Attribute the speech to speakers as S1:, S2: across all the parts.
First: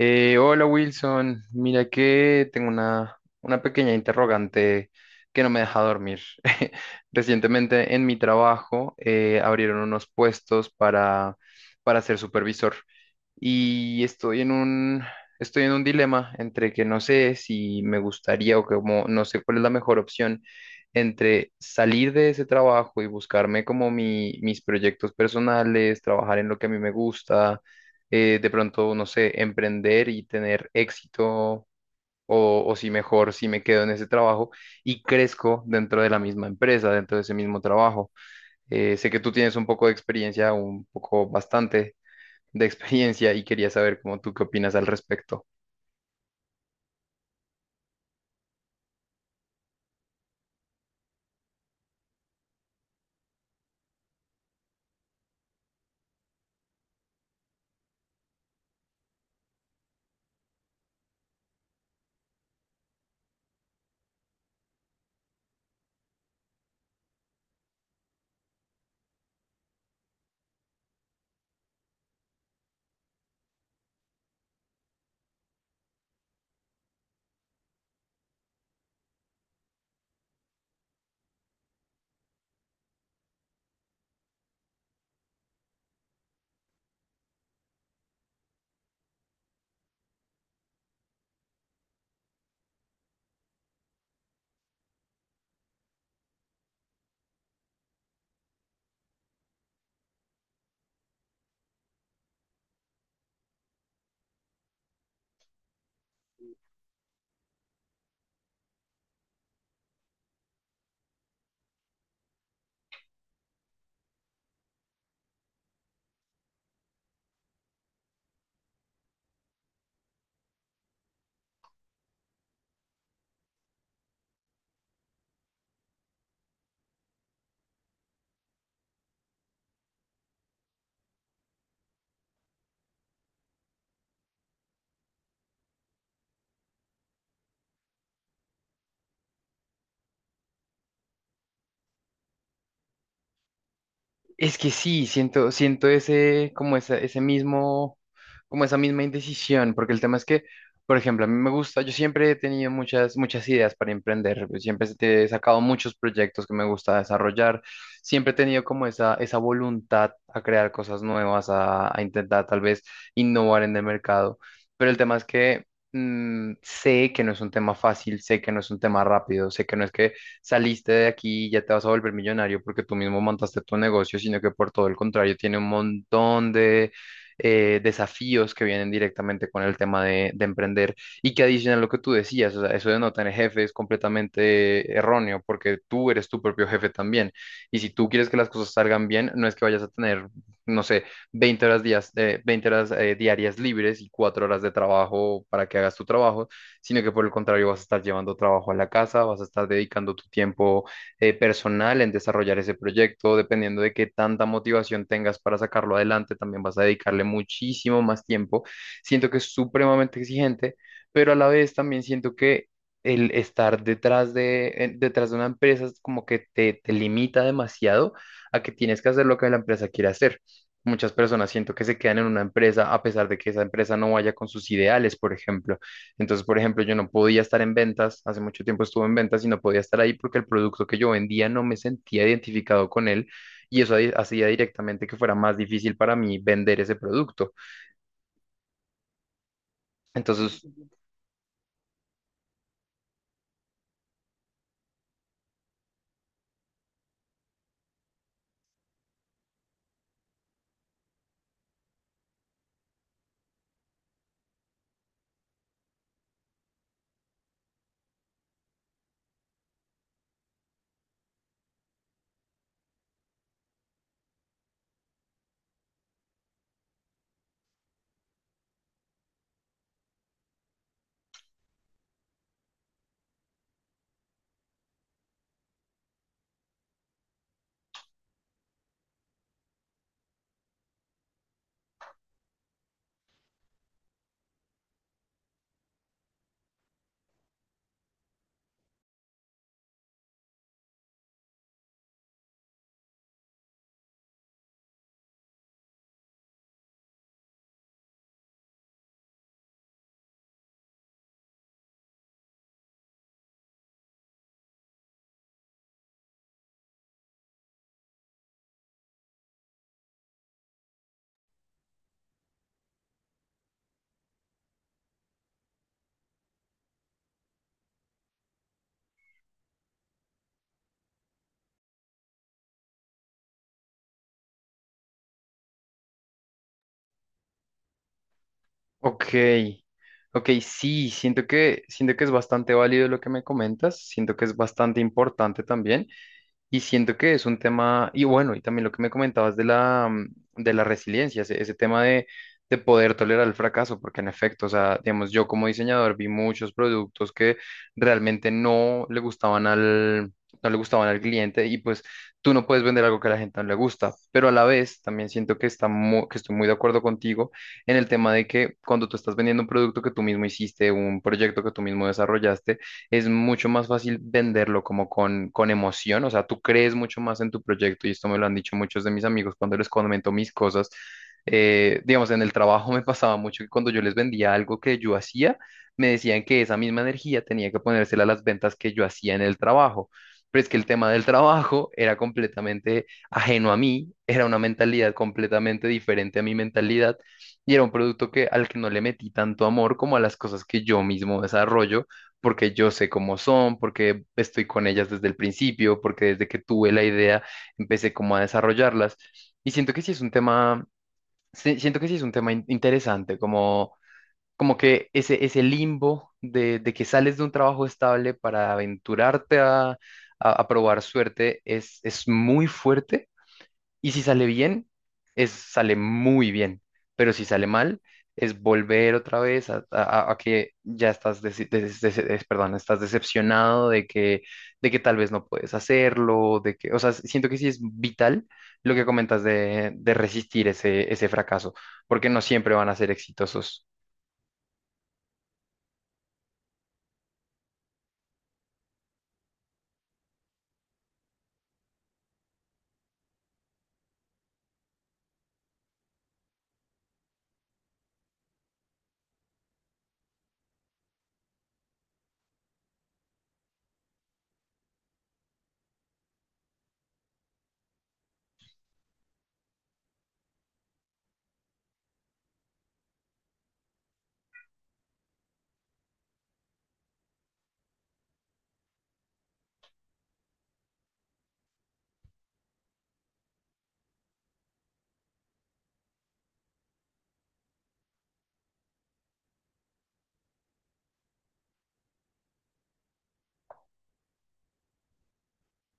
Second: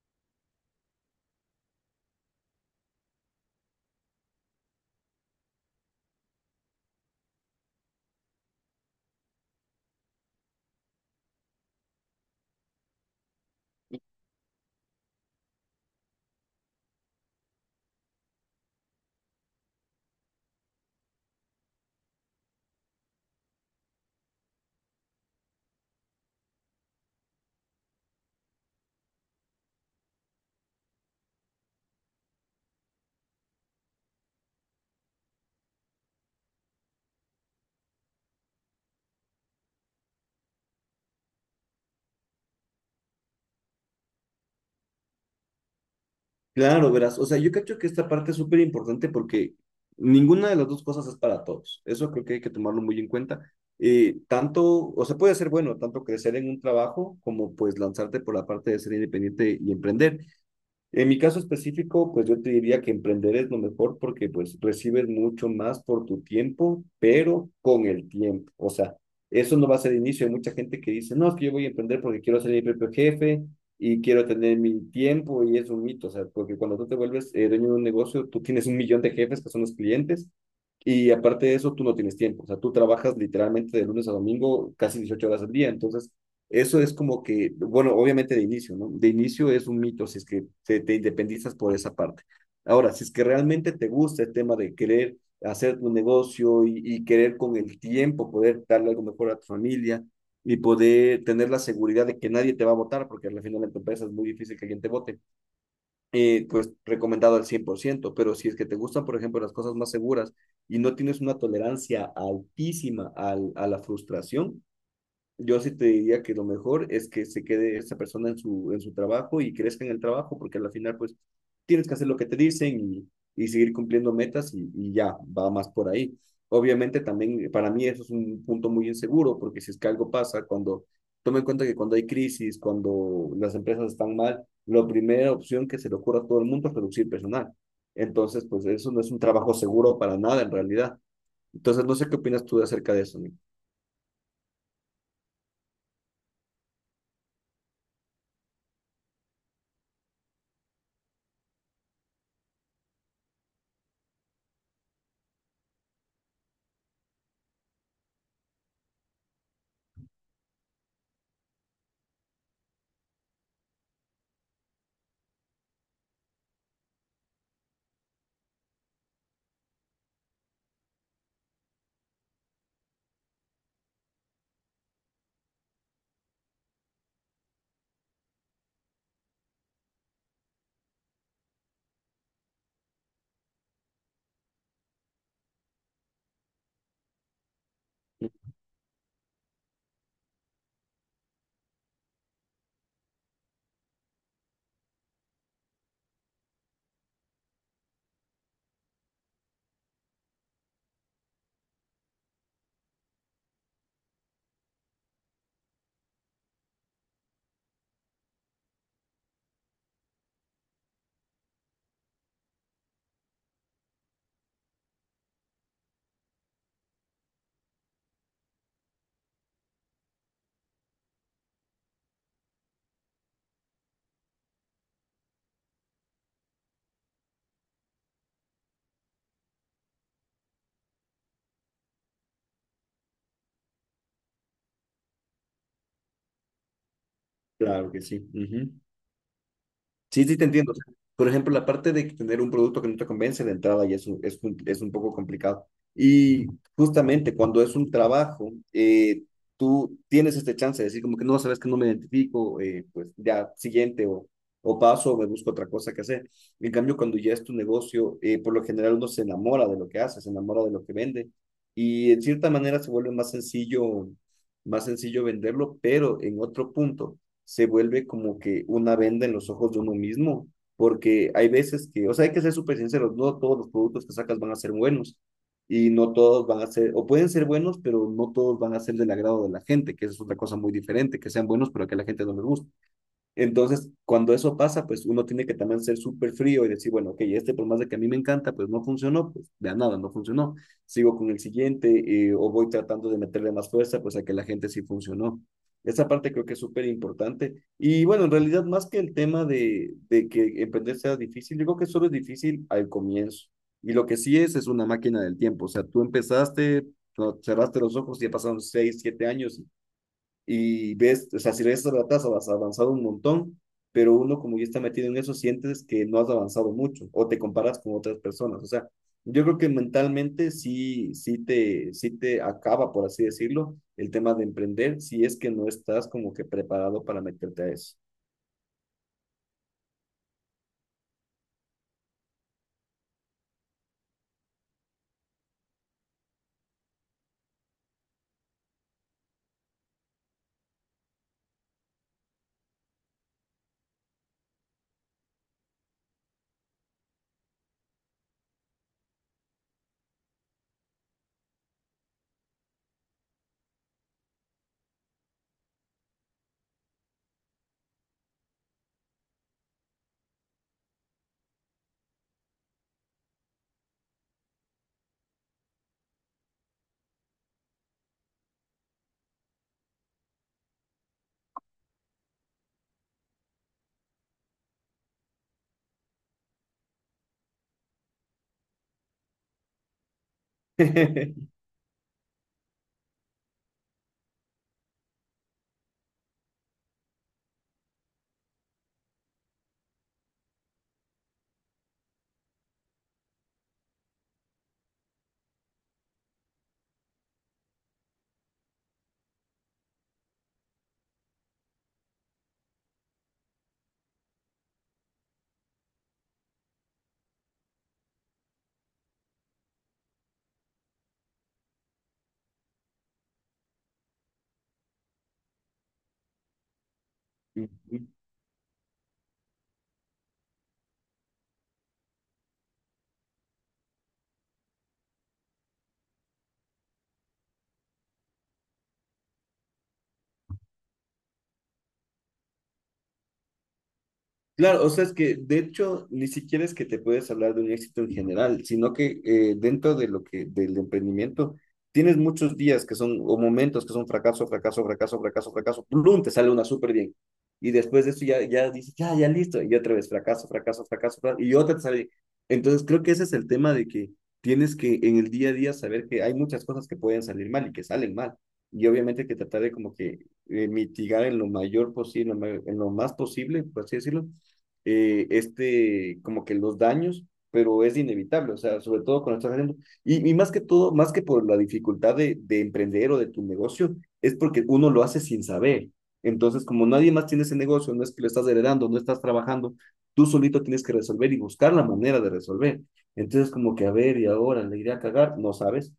S1: Hola Wilson, mira que tengo una pequeña interrogante que no me deja dormir. Recientemente en mi trabajo abrieron unos puestos para ser supervisor y estoy en un dilema entre que no sé si me gustaría o como no sé cuál es la mejor opción entre salir de ese trabajo y buscarme como mis proyectos personales, trabajar en lo que a mí me gusta de pronto, no sé, emprender y tener éxito, o si mejor, si me quedo en ese trabajo y crezco dentro de la misma empresa, dentro de ese mismo trabajo. Sé que tú tienes un poco de experiencia, un poco bastante de experiencia y quería saber cómo tú qué opinas al respecto.
S2: Claro, verás. O sea, yo cacho que esta parte es súper importante porque ninguna de las dos cosas es para todos. Eso creo que hay que tomarlo muy en cuenta. Tanto, o sea, puede ser bueno, tanto crecer en un trabajo como pues lanzarte por la parte de ser independiente y emprender. En mi caso específico, pues yo te diría que emprender es lo mejor porque pues recibes mucho más por tu tiempo, pero con el tiempo. O sea, eso no va a ser el inicio. Hay mucha gente que dice, no, es que yo voy a emprender porque quiero ser mi propio jefe y quiero tener mi tiempo y es un mito. O sea, porque cuando tú te vuelves dueño de un negocio, tú tienes un millón de jefes que son los clientes y aparte de eso, tú no tienes tiempo. O sea, tú trabajas literalmente de lunes a domingo casi 18 horas al día. Entonces, eso es como que, bueno, obviamente de inicio, ¿no? De inicio es un mito si es que te independizas por esa parte. Ahora, si es que realmente te gusta el tema de querer hacer tu negocio y querer con el tiempo poder darle algo mejor a tu familia y poder tener la seguridad de que nadie te va a votar, porque al final en tu empresa es muy difícil que alguien te vote, pues recomendado al 100%, pero si es que te gustan, por ejemplo, las cosas más seguras y no tienes una tolerancia altísima a la frustración, yo sí te diría que lo mejor es que se quede esa persona en su trabajo y crezca en el trabajo, porque al final, pues, tienes que hacer lo que te dicen y seguir cumpliendo metas y ya, va más por ahí. Obviamente también para mí eso es un punto muy inseguro, porque si es que algo pasa, cuando, toma en cuenta que cuando hay crisis, cuando las empresas están mal, la primera opción que se le ocurre a todo el mundo es reducir personal. Entonces, pues eso no es un trabajo seguro para nada en realidad. Entonces, no sé qué opinas tú acerca de eso, Nico.
S1: Es que sí, siento ese, ese mismo, como esa misma indecisión, porque el tema es que, por ejemplo, a mí me gusta, yo siempre he tenido muchas ideas para emprender, pues, siempre he sacado muchos proyectos que me gusta desarrollar, siempre he tenido como esa voluntad a crear cosas nuevas, a intentar tal vez innovar en el mercado, pero el tema es que sé que no es un tema fácil, sé que no es un tema rápido, sé que no es que saliste de aquí y ya te vas a volver millonario porque tú mismo montaste tu negocio, sino que por todo el contrario tiene un montón de desafíos que vienen directamente con el tema de emprender y que adicional a lo que tú decías, o sea, eso de no tener jefe es completamente erróneo porque tú eres tu propio jefe también. Y si tú quieres que las cosas salgan bien, no es que vayas a tener, no sé, 20 horas, días, 20 horas diarias libres y 4 horas de trabajo para que hagas tu trabajo, sino que por el contrario vas a estar llevando trabajo a la casa, vas a estar dedicando tu tiempo personal en desarrollar ese proyecto, dependiendo de qué tanta motivación tengas para sacarlo adelante, también vas a dedicarle muchísimo más tiempo. Siento que es supremamente exigente, pero a la vez también siento que el estar detrás detrás de una empresa es como que te limita demasiado a que tienes que hacer lo que la empresa quiere hacer. Muchas personas siento que se quedan en una empresa a pesar de que esa empresa no vaya con sus ideales, por ejemplo. Entonces, por ejemplo, yo no podía estar en ventas, hace mucho tiempo estuve en ventas y no podía estar ahí porque el producto que yo vendía no me sentía identificado con él y eso ahí hacía directamente que fuera más difícil para mí vender ese producto.
S2: Claro que sí. Ujú. Sí, sí, te
S1: Entonces,
S2: entiendo. O sea, por ejemplo, la parte de tener un producto que no te convence de entrada ya es un poco complicado. Y justamente cuando es un trabajo, tú tienes este chance de decir como que no, sabes que no me identifico, pues ya siguiente o paso o me busco otra cosa que hacer. En cambio, cuando ya es tu negocio, por lo general uno se enamora de lo que hace, se enamora de lo que vende y en cierta manera se vuelve más sencillo venderlo, pero en otro punto se vuelve como que una venda en los ojos de uno mismo, porque hay veces que, o sea, hay que ser súper sinceros, no todos los productos que sacas van a ser buenos y no todos van a ser, o pueden ser buenos, pero no todos van a ser del agrado de la gente, que eso es otra cosa muy diferente, que sean buenos, pero que a la gente no les guste. Entonces, cuando eso pasa, pues uno tiene que también ser súper frío y decir, bueno, ok, este por más de que a mí me encanta, pues no funcionó, pues de a nada, no funcionó. Sigo con el siguiente, o voy tratando de meterle más fuerza, pues a que la gente sí funcionó. Esa parte creo que es súper importante. Y bueno, en realidad, más que el tema de que emprender sea difícil, yo creo que solo es difícil al comienzo. Y lo que sí es una máquina del tiempo. O sea, tú empezaste, no, cerraste los ojos y ya pasaron 6, 7 años y ves, o sea, si lees esas ratas has avanzado un montón, pero uno como ya está metido en eso, sientes que no has avanzado mucho o te comparas con otras personas. O sea, yo creo que mentalmente sí, sí te acaba, por así decirlo, el tema de emprender si es que no estás como que preparado para meterte a eso.
S1: ok, ok, sí, siento que es bastante válido lo que me comentas, siento que es bastante importante también. Y siento que es un tema, y bueno, y también lo que me comentabas de la, de la resiliencia, ese tema de poder tolerar el fracaso, porque en efecto, o sea, digamos, yo como diseñador vi muchos productos que realmente no le gustaban no le gustaban al cliente y pues tú no puedes vender algo que a la gente no le gusta, pero a la vez también siento que, que estoy muy de acuerdo contigo en el tema de que cuando tú estás vendiendo un producto que tú mismo hiciste, un proyecto que tú mismo desarrollaste, es mucho más fácil venderlo como con emoción, o sea, tú crees mucho más en tu proyecto y esto me lo han dicho muchos de mis amigos cuando les comento mis cosas. Digamos, en el trabajo me pasaba mucho que cuando yo les vendía algo que yo hacía, me decían que esa misma energía tenía que ponérsela a las ventas que yo hacía en el trabajo. Pero es que el tema del trabajo era completamente ajeno a mí, era una mentalidad completamente diferente a mi mentalidad y era un producto que al que no le metí tanto amor como a las cosas que yo mismo desarrollo porque yo sé cómo son, porque estoy con ellas desde el principio, porque desde que tuve la idea empecé como a desarrollarlas. Y siento que sí es un tema, siento que sí es un tema interesante, como, como que ese limbo de que sales de un trabajo estable para aventurarte a probar suerte es muy fuerte y si sale bien, es, sale muy bien. Pero si sale mal, es volver otra vez a que ya estás, perdón, estás decepcionado de que tal vez no puedes hacerlo, de que, o sea, siento que sí es vital lo que comentas de resistir ese fracaso, porque no siempre van a ser exitosos.
S2: Claro, o sea, es que de hecho ni siquiera es que te puedes hablar de un éxito en general, sino que dentro de lo que del emprendimiento tienes muchos días que son o momentos que son fracaso, fracaso, fracaso, fracaso, fracaso, plum, te sale una súper bien. Y después de eso ya, ya dices, ya, ya listo, y otra vez fracaso, fracaso, fracaso, fracaso, y otra te sale bien. Entonces creo que ese es el tema de que tienes que en el día a día saber que hay muchas cosas que pueden salir mal y que salen mal. Y obviamente que tratar de como que mitigar en lo mayor posible, en lo más posible, por así decirlo, este, como que los daños, pero es inevitable, o sea, sobre todo cuando estás haciendo, y más que todo, más que por la dificultad de emprender o de tu negocio, es porque uno lo hace sin saber. Entonces, como nadie más tiene ese negocio, no es que lo estás heredando, no estás trabajando, tú solito tienes que resolver y buscar la manera de resolver. Entonces, como que, a ver, y ahora le iré a cagar, no sabes.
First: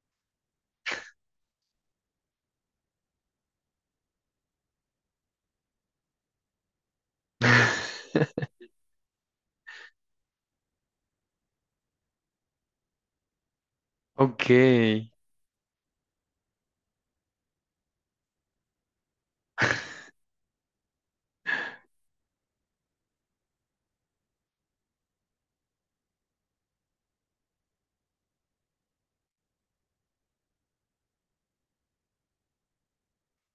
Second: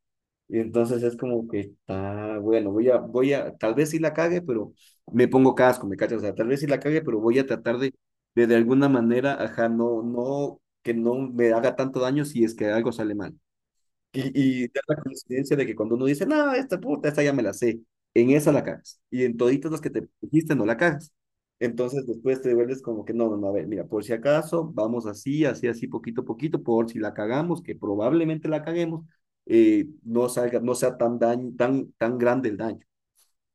S2: Y entonces es como que está, bueno, tal vez sí la cague, pero me pongo casco, me cachas, o sea, tal vez sí la cague, pero voy a tratar de de, de alguna manera, ajá, no, no, que no me haga tanto daño si es que algo sale mal.
S1: Ok,
S2: Y da la coincidencia de que cuando uno dice, no, esta puta, esta ya me la sé, en esa la cagas. Y en toditas las que te dijiste no la cagas. Entonces después te vuelves como que, no, no, no, a ver, mira, por si acaso, vamos así, así, así, poquito a poquito, por si la cagamos, que probablemente la caguemos, no salga, no sea tan daño, tan grande el daño.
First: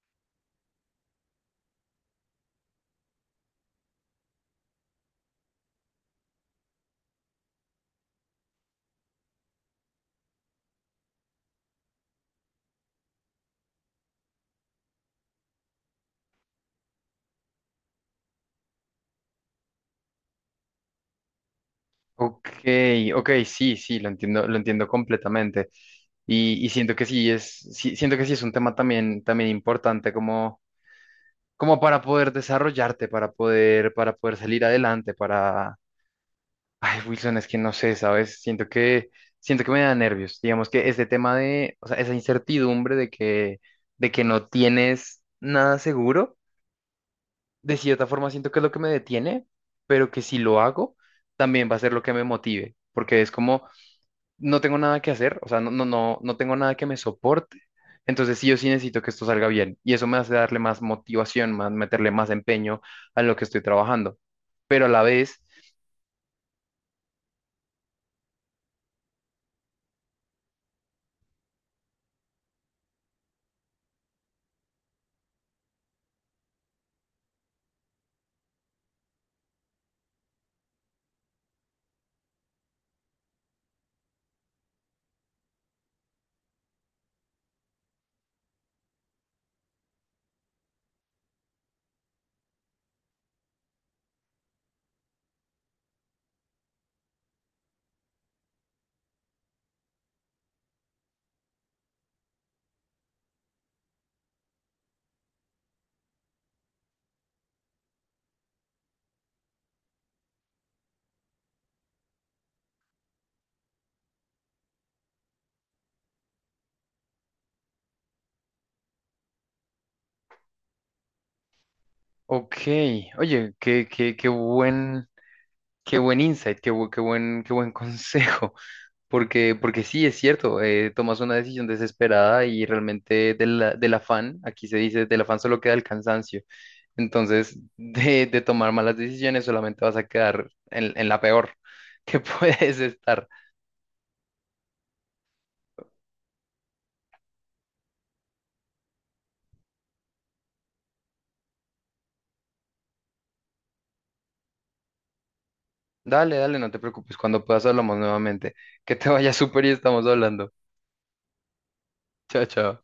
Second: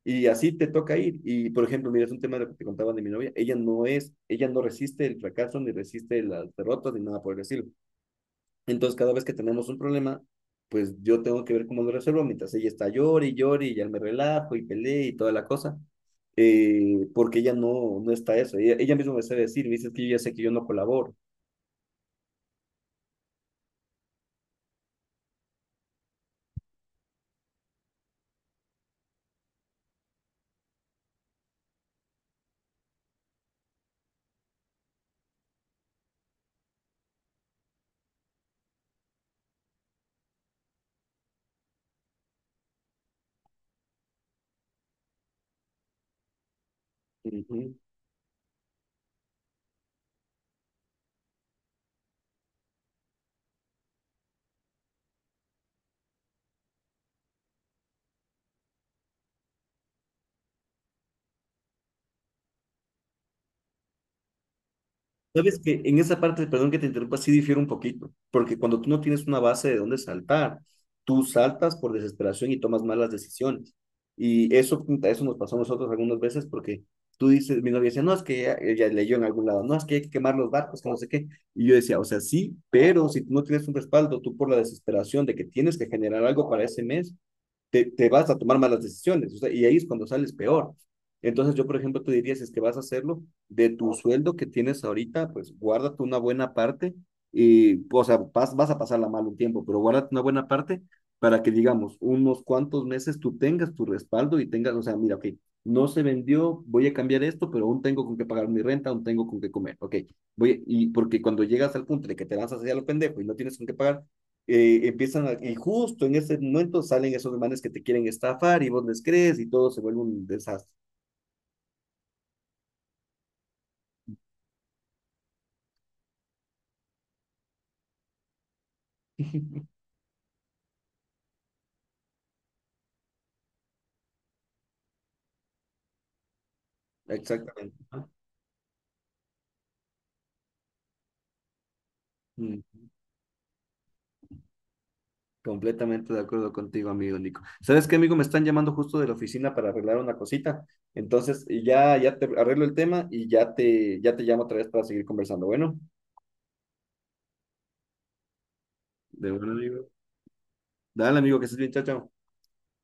S2: Y así te toca ir. Y por ejemplo, mira, es un tema de lo que te contaban de mi novia. Ella no resiste el fracaso, ni resiste las derrotas, ni nada por el estilo. Entonces, cada vez que tenemos un problema, pues yo tengo que ver cómo lo resuelvo, mientras ella está llore y llore y ya me relajo y peleé y toda la cosa. Porque ella no, no está eso. Ella misma me sabe decir, me dice que yo ya sé que yo no colaboro.
S1: ok, ok, sí, sí, lo entiendo completamente. Y siento que sí siento que sí es un tema también, también importante como, como para poder desarrollarte, para poder salir adelante, para... Ay, Wilson, es que no sé, ¿sabes? Siento que me da nervios. Digamos que este tema de, o sea, esa incertidumbre de que no tienes nada seguro,
S2: Uh -huh.
S1: de cierta forma siento que es lo que me detiene, pero que si lo hago, también va a ser lo que me motive, porque es como no tengo nada que hacer, o sea, no tengo nada que me soporte. Entonces sí, yo sí necesito que esto salga bien y eso me hace darle más motivación, más meterle más empeño a lo que estoy trabajando. Pero a la vez,
S2: Sabes que en esa parte, perdón que te interrumpa, sí difiere un poquito, porque cuando tú no tienes una base de dónde saltar, tú saltas por desesperación y tomas malas decisiones. Y eso, puta, eso nos pasó a nosotros algunas veces porque tú dices, mi novia decía, no, es que ella leyó en algún lado, no, es que hay que quemar los barcos, que no sé qué. Y yo decía, o sea, sí, pero si tú no tienes un respaldo, tú por la desesperación de que tienes que generar algo para ese mes, te vas a tomar malas decisiones, o sea, y ahí es cuando sales peor. Entonces yo, por ejemplo, te diría, si es que vas a hacerlo, de tu sueldo que tienes ahorita, pues guárdate una buena parte y, o sea, vas a pasarla mal un tiempo, pero guárdate una buena parte para que, digamos, unos cuantos meses tú tengas tu respaldo y tengas, o sea, mira, ok, no se vendió, voy a cambiar esto, pero aún tengo con qué pagar mi renta, aún tengo con qué comer, ok, voy, y porque cuando llegas al punto de que te lanzas hacia lo pendejo y no tienes con qué pagar, empiezan a- y justo en ese momento salen esos hermanos que te quieren estafar y vos les crees y todo se vuelve un desastre.
S1: ok, oye, qué qué buen insight, qué buen consejo. Porque sí, es cierto, tomas una decisión desesperada y realmente del afán, aquí se dice, del afán solo queda el cansancio. Entonces,
S2: Exactamente. Ajá.
S1: de tomar malas decisiones solamente vas a quedar en la peor que
S2: Mm,
S1: puedes estar.
S2: completamente de acuerdo contigo, amigo Nico. ¿Sabes qué, amigo? Me están llamando justo de la oficina para arreglar una cosita. Entonces, y ya, ya te arreglo el tema y ya te llamo otra vez para seguir conversando. Bueno,
S1: Dale, dale, no te preocupes, cuando puedas hablamos nuevamente. Que te
S2: de
S1: vaya
S2: bueno,
S1: súper y
S2: amigo.
S1: estamos hablando.
S2: Dale, amigo, que estés bien, chao, chao.
S1: Chao, chao.